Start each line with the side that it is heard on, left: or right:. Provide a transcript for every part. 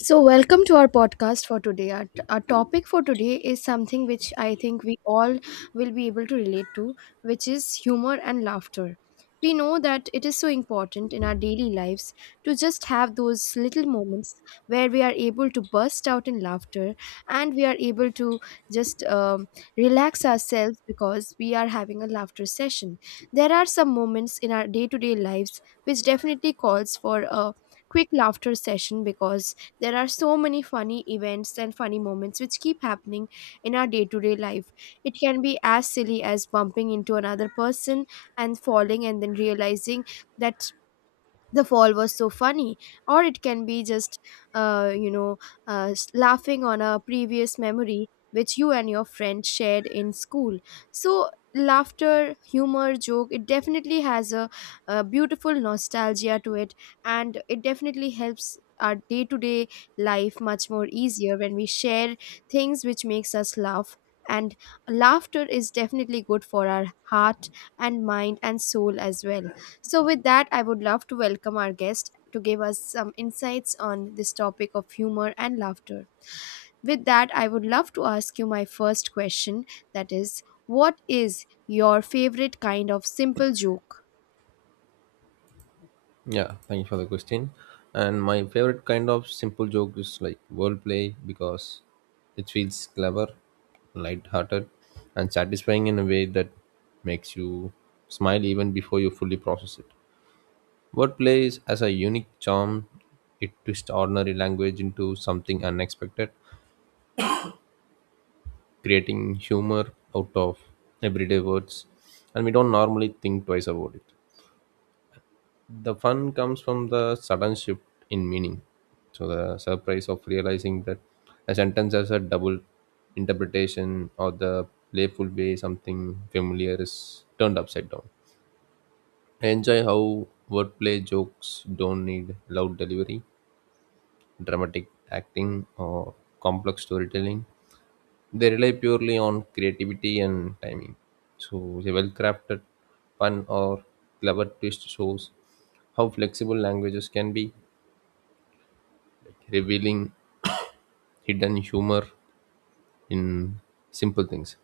left: So, welcome to our podcast for today. Our topic for today is something which I think we all will be able to relate to, which is humor and laughter. We know that it is so important in our daily lives to just have those little moments where we are able to burst out in laughter and we are able to just relax ourselves because we are having a laughter session. There are some moments in our day to day lives which definitely calls for a quick laughter session because there are so many funny events and funny moments which keep happening in our day to day life. It can be as silly as bumping into another person and falling and then realizing that the fall was so funny, or it can be just uh, you know laughing on a previous memory which you and your friend shared in school. So laughter, humor, joke, it definitely has a beautiful nostalgia to it, and it definitely helps our day-to-day life much more easier when we share things which makes us laugh, and laughter is definitely good for our heart and mind and soul as well. So, with that, I would love to welcome our guest to give us some insights on this topic of humor and laughter. With that, I would love to ask you my first question, that is, what is your favorite kind of simple joke?
right: Yeah, thank you for the question. And my favorite kind of simple joke is like wordplay because it feels clever, light-hearted, and satisfying in a way that makes you smile even before you fully process it. Wordplay is as a unique charm. It twists ordinary language into something unexpected, creating humor out of everyday words, and we don't normally think twice about it. The fun comes from the sudden shift in meaning. So the surprise of realizing that a sentence has a double interpretation, or the playful way something familiar is turned upside down. I enjoy how wordplay jokes don't need loud delivery, dramatic acting, or complex storytelling. They rely purely on creativity and timing. So a well-crafted, fun, or clever twist shows how flexible languages can be, revealing hidden humor in simple things.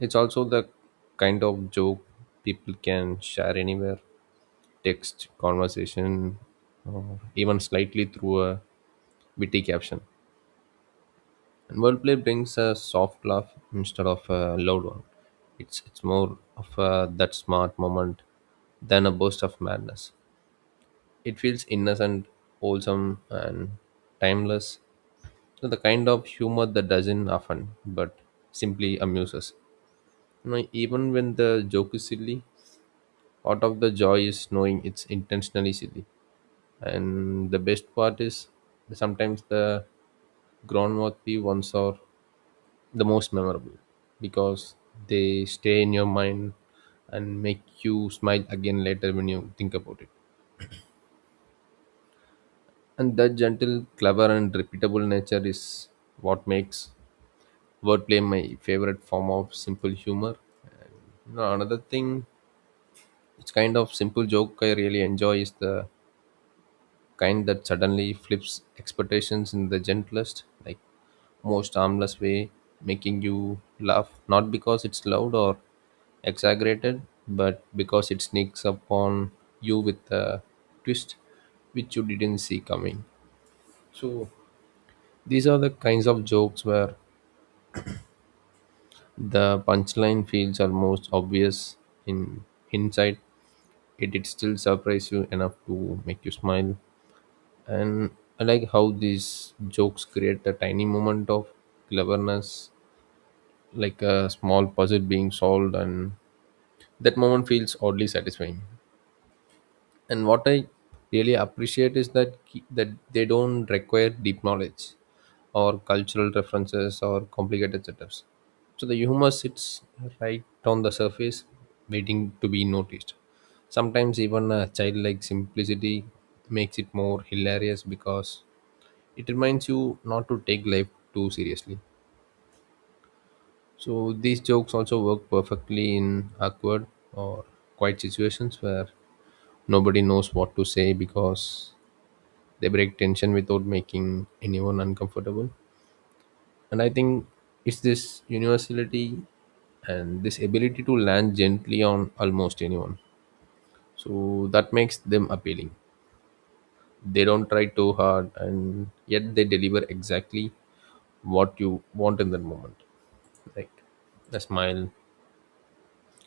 right: It's also the kind of joke people can share anywhere: text, conversation, or even slightly through a witty caption. And wordplay brings a soft laugh instead of a loud one. It's more of a, that smart moment than a burst of madness. It feels innocent, wholesome, and timeless. So the kind of humor that doesn't often but simply amuses even when the joke is silly, part of the joy is knowing it's intentionally silly. And the best part is, sometimes the groundworthy ones are the most memorable because they stay in your mind and make you smile again later when you think about it. And that gentle, clever, and repeatable nature is what makes wordplay my favorite form of simple humor. No, another thing, it's kind of simple joke I really enjoy is the kind that suddenly flips expectations in the gentlest, like most harmless way, making you laugh not because it's loud or exaggerated, but because it sneaks up on you with a twist which you didn't see coming. So these are the kinds of jokes where the punchline feels almost obvious in hindsight, yet it still surprise you enough to make you smile. And I like how these jokes create a tiny moment of cleverness, like a small puzzle being solved, and that moment feels oddly satisfying. And what I really appreciate is that that they don't require deep knowledge or cultural references or complicated setups. So the humor sits right on the surface, waiting to be noticed. Sometimes even a childlike simplicity makes it more hilarious because it reminds you not to take life too seriously. So these jokes also work perfectly in awkward or quiet situations where nobody knows what to say, because they break tension without making anyone uncomfortable. And I think it's this universality and this ability to land gently on almost anyone, so that makes them appealing. They don't try too hard, and yet they deliver exactly what you want in that moment, like a smile,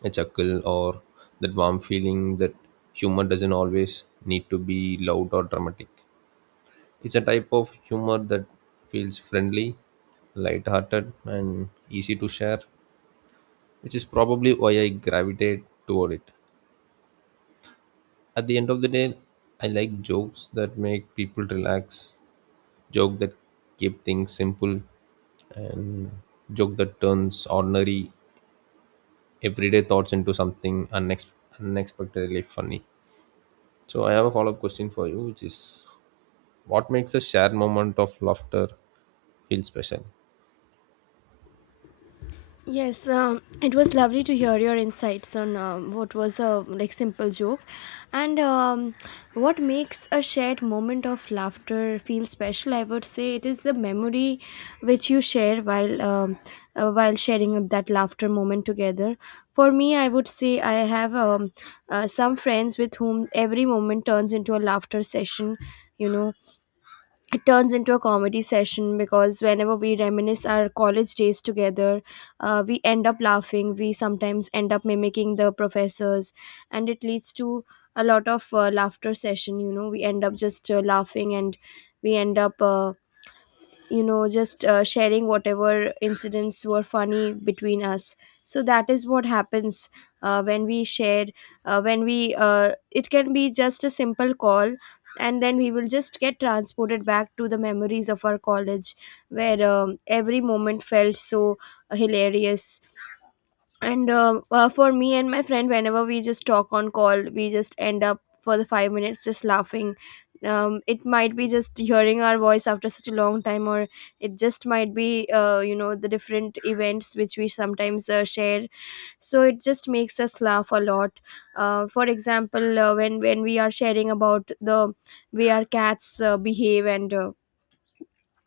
right: a chuckle, or that warm feeling that humor doesn't always need to be loud or dramatic. It's a type of humor that feels friendly, light-hearted, and easy to share, which is probably why I gravitate toward it. At the end of the day, I like jokes that make people relax, joke that keep things simple, and joke that turns ordinary everyday thoughts into something unexpectedly funny. So I have a follow-up question for you, which is, what makes a shared moment of laughter feel special?
left: Yes, it was lovely to hear your insights on what was a like simple joke, and what makes a shared moment of laughter feel special. I would say it is the memory which you share while sharing that laughter moment together. For me, I would say I have some friends with whom every moment turns into a laughter session. You know, it turns into a comedy session because whenever we reminisce our college days together, we end up laughing. We sometimes end up mimicking the professors, and it leads to a lot of laughter session. You know, we end up just laughing, and we end up just sharing whatever incidents were funny between us. So that is what happens when we share when we it can be just a simple call, and then we will just get transported back to the memories of our college where every moment felt so hilarious. And for me and my friend, whenever we just talk on call, we just end up for the 5 minutes just laughing. It might be just hearing our voice after such a long time, or it just might be the different events which we sometimes share, so it just makes us laugh a lot. For example, when we are sharing about the way our cats behave, and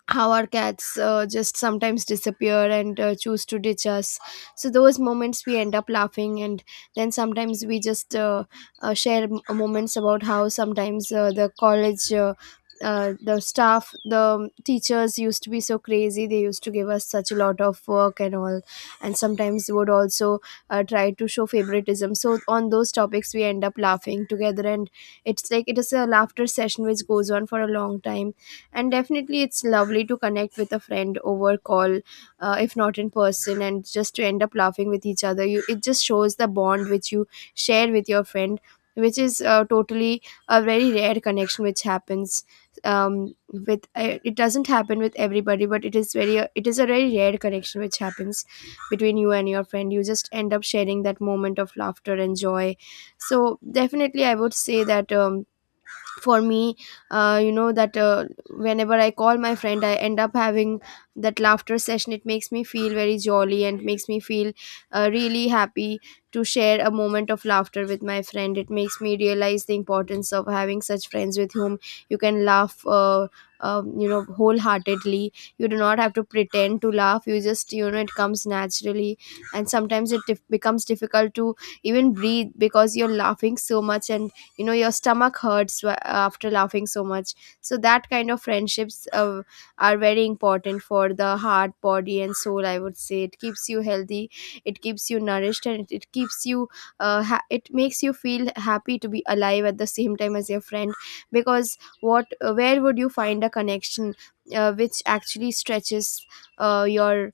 left: how our cats just sometimes disappear and choose to ditch us, so those moments we end up laughing. And then sometimes we just share moments about how sometimes the staff, the teachers used to be so crazy. They used to give us such a lot of work and all, and sometimes would also try to show favoritism, so on those topics we end up laughing together. And it's like it is a laughter session which goes on for a long time, and definitely it's lovely to connect with a friend over call, if not in person, and just to end up laughing with each other. You It just shows the bond which you share with your friend, which is totally a very rare connection which happens. Um with It doesn't happen with everybody, but it is a very rare connection which happens between you and your friend. You just end up sharing that moment of laughter and joy. So definitely I would say that, for me, that, whenever I call my friend, I end up having that laughter session. It makes me feel very jolly and makes me feel really happy to share a moment of laughter with my friend. It makes me realize the importance of having such friends with whom you can laugh, wholeheartedly. You do not have to pretend to laugh, you just you know it comes naturally. And sometimes it becomes difficult to even breathe because you're laughing so much, and your stomach hurts after laughing so much. So that kind of friendships are very important for the heart, body and soul. I would say it keeps you healthy, it keeps you nourished, and it makes you feel happy to be alive at the same time as your friend. Because what where would you find a connection, which actually uh, your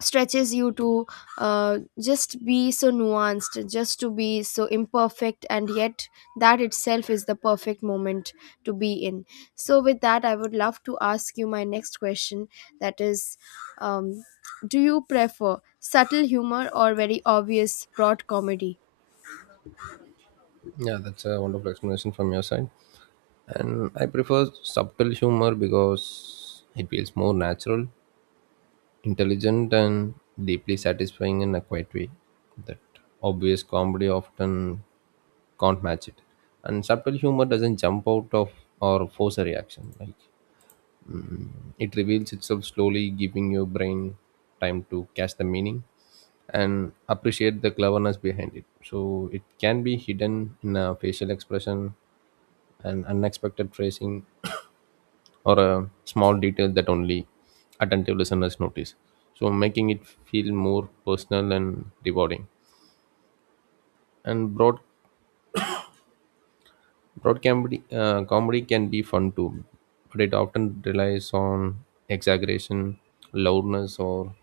left: stretches you to just be so nuanced, just to be so imperfect, and yet that itself is the perfect moment to be in. So with that, I would love to ask you my next question, that is, um, do you prefer subtle humor or very obvious broad comedy?
right: Yeah, that's a wonderful explanation from your side. And I prefer subtle humor because it feels more natural, intelligent, and deeply satisfying in a quiet way. That obvious comedy often can't match it. And subtle humor doesn't jump out of or force a reaction. Like, it reveals itself slowly, giving your brain time to catch the meaning and appreciate the cleverness behind it. So it can be hidden in a facial expression, an unexpected phrasing, or a small detail that only attentive listeners notice, so making it feel more personal and rewarding. And broad comedy, comedy can be fun too, but it often relies on exaggeration, loudness, or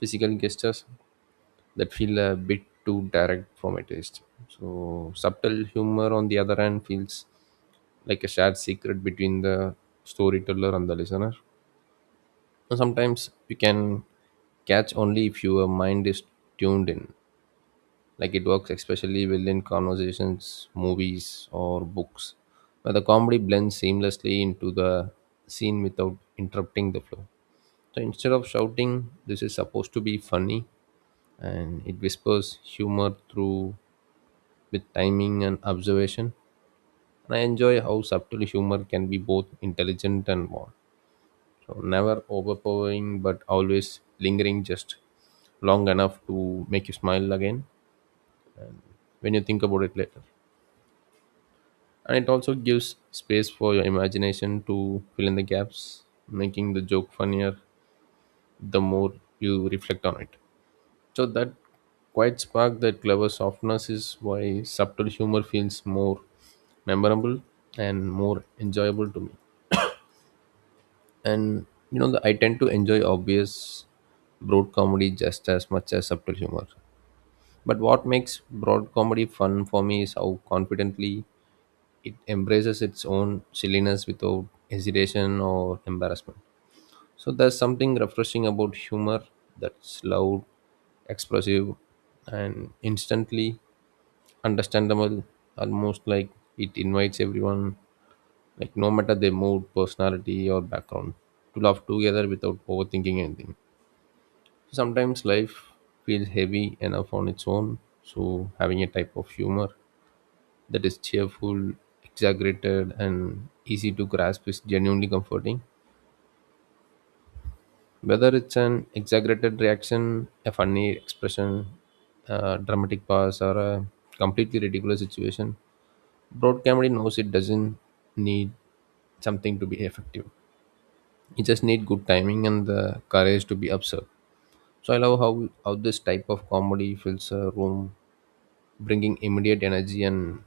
right: physical gestures that feel a bit too direct for my taste. So subtle humor, on the other hand, feels like a shared secret between the storyteller and the listener. And sometimes you can catch only if your mind is tuned in. Like, it works especially within conversations, movies, or books where the comedy blends seamlessly into the scene without interrupting the flow. So instead of shouting this is supposed to be funny, and it whispers humor through with timing and observation. And I enjoy how subtle humor can be both intelligent and warm. So never overpowering, but always lingering just long enough to make you smile again when you think about it later. And it also gives space for your imagination to fill in the gaps, making the joke funnier the more you reflect on it. So that quiet spark, that clever softness is why subtle humor feels more memorable and more enjoyable to me. And you know, I tend to enjoy obvious broad comedy just as much as subtle humor, but what makes broad comedy fun for me is how confidently it embraces its own silliness without hesitation or embarrassment. So there's something refreshing about humor that's loud, expressive, and instantly understandable, almost like it invites everyone, like no matter their mood, personality, or background, to laugh together without overthinking anything. Sometimes life feels heavy enough on its own, so having a type of humor that is cheerful, exaggerated, and easy to grasp is genuinely comforting. Whether it's an exaggerated reaction, a funny expression, a dramatic pause, or a completely ridiculous situation, broad comedy knows it doesn't need something to be effective. You just need good timing and the courage to be absurd. So I love how this type of comedy fills a room, bringing immediate energy and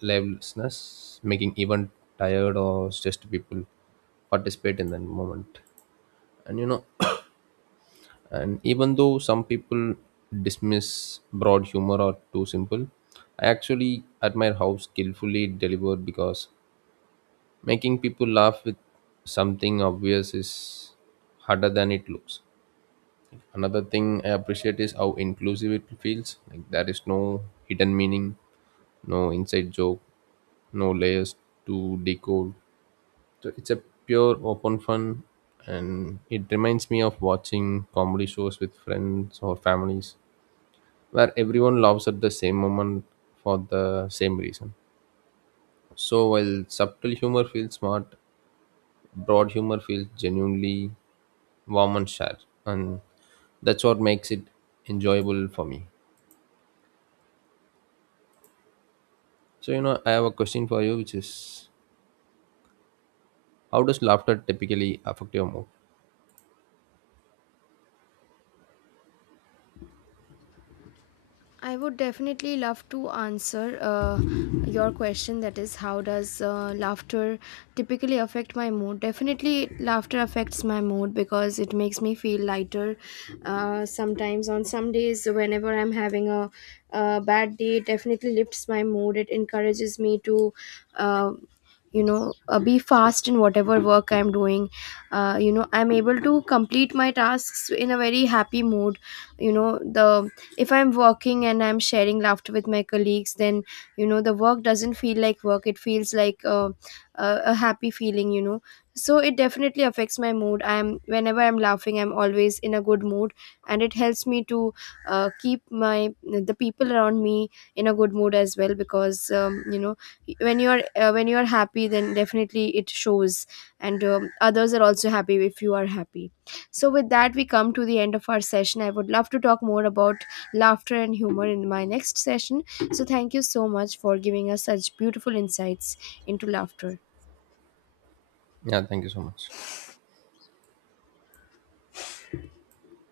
right: liveliness, making even tired or stressed people participate in that moment. And you know, and even though some people dismiss broad humor or too simple, I actually admire how skillfully it delivered, because making people laugh with something obvious is harder than it looks. Another thing I appreciate is how inclusive it feels. Like there is no hidden meaning, no inside joke, no layers to decode. So it's a pure open fun, and it reminds me of watching comedy shows with friends or families where everyone laughs at the same moment for the same reason. So while subtle humor feels smart, broad humor feels genuinely warm and shared, and that's what makes it enjoyable for me. So, you know, I have a question for you, which is, how does laughter typically affect your mood?
left: I would definitely love to answer your question, that is, how does laughter typically affect my mood? Definitely, laughter affects my mood because it makes me feel lighter. Sometimes, on some days, whenever I'm having a bad day, it definitely lifts my mood. It encourages me to Uh, be fast in whatever work I'm doing. I'm able to complete my tasks in a very happy mood. You know the If I'm working and I'm sharing laughter with my colleagues, then the work doesn't feel like work, it feels like a, a happy feeling. So it definitely affects my mood. I'm Whenever I'm laughing, I'm always in a good mood, and it helps me to keep my the people around me in a good mood as well, because when you're happy, then definitely it shows, and others are also happy if you are happy. So, with that, we come to the end of our session. I would love to talk more about laughter and humor in my next session. So, thank you so much for giving us such beautiful insights into laughter.
right: Yeah, thank you so much.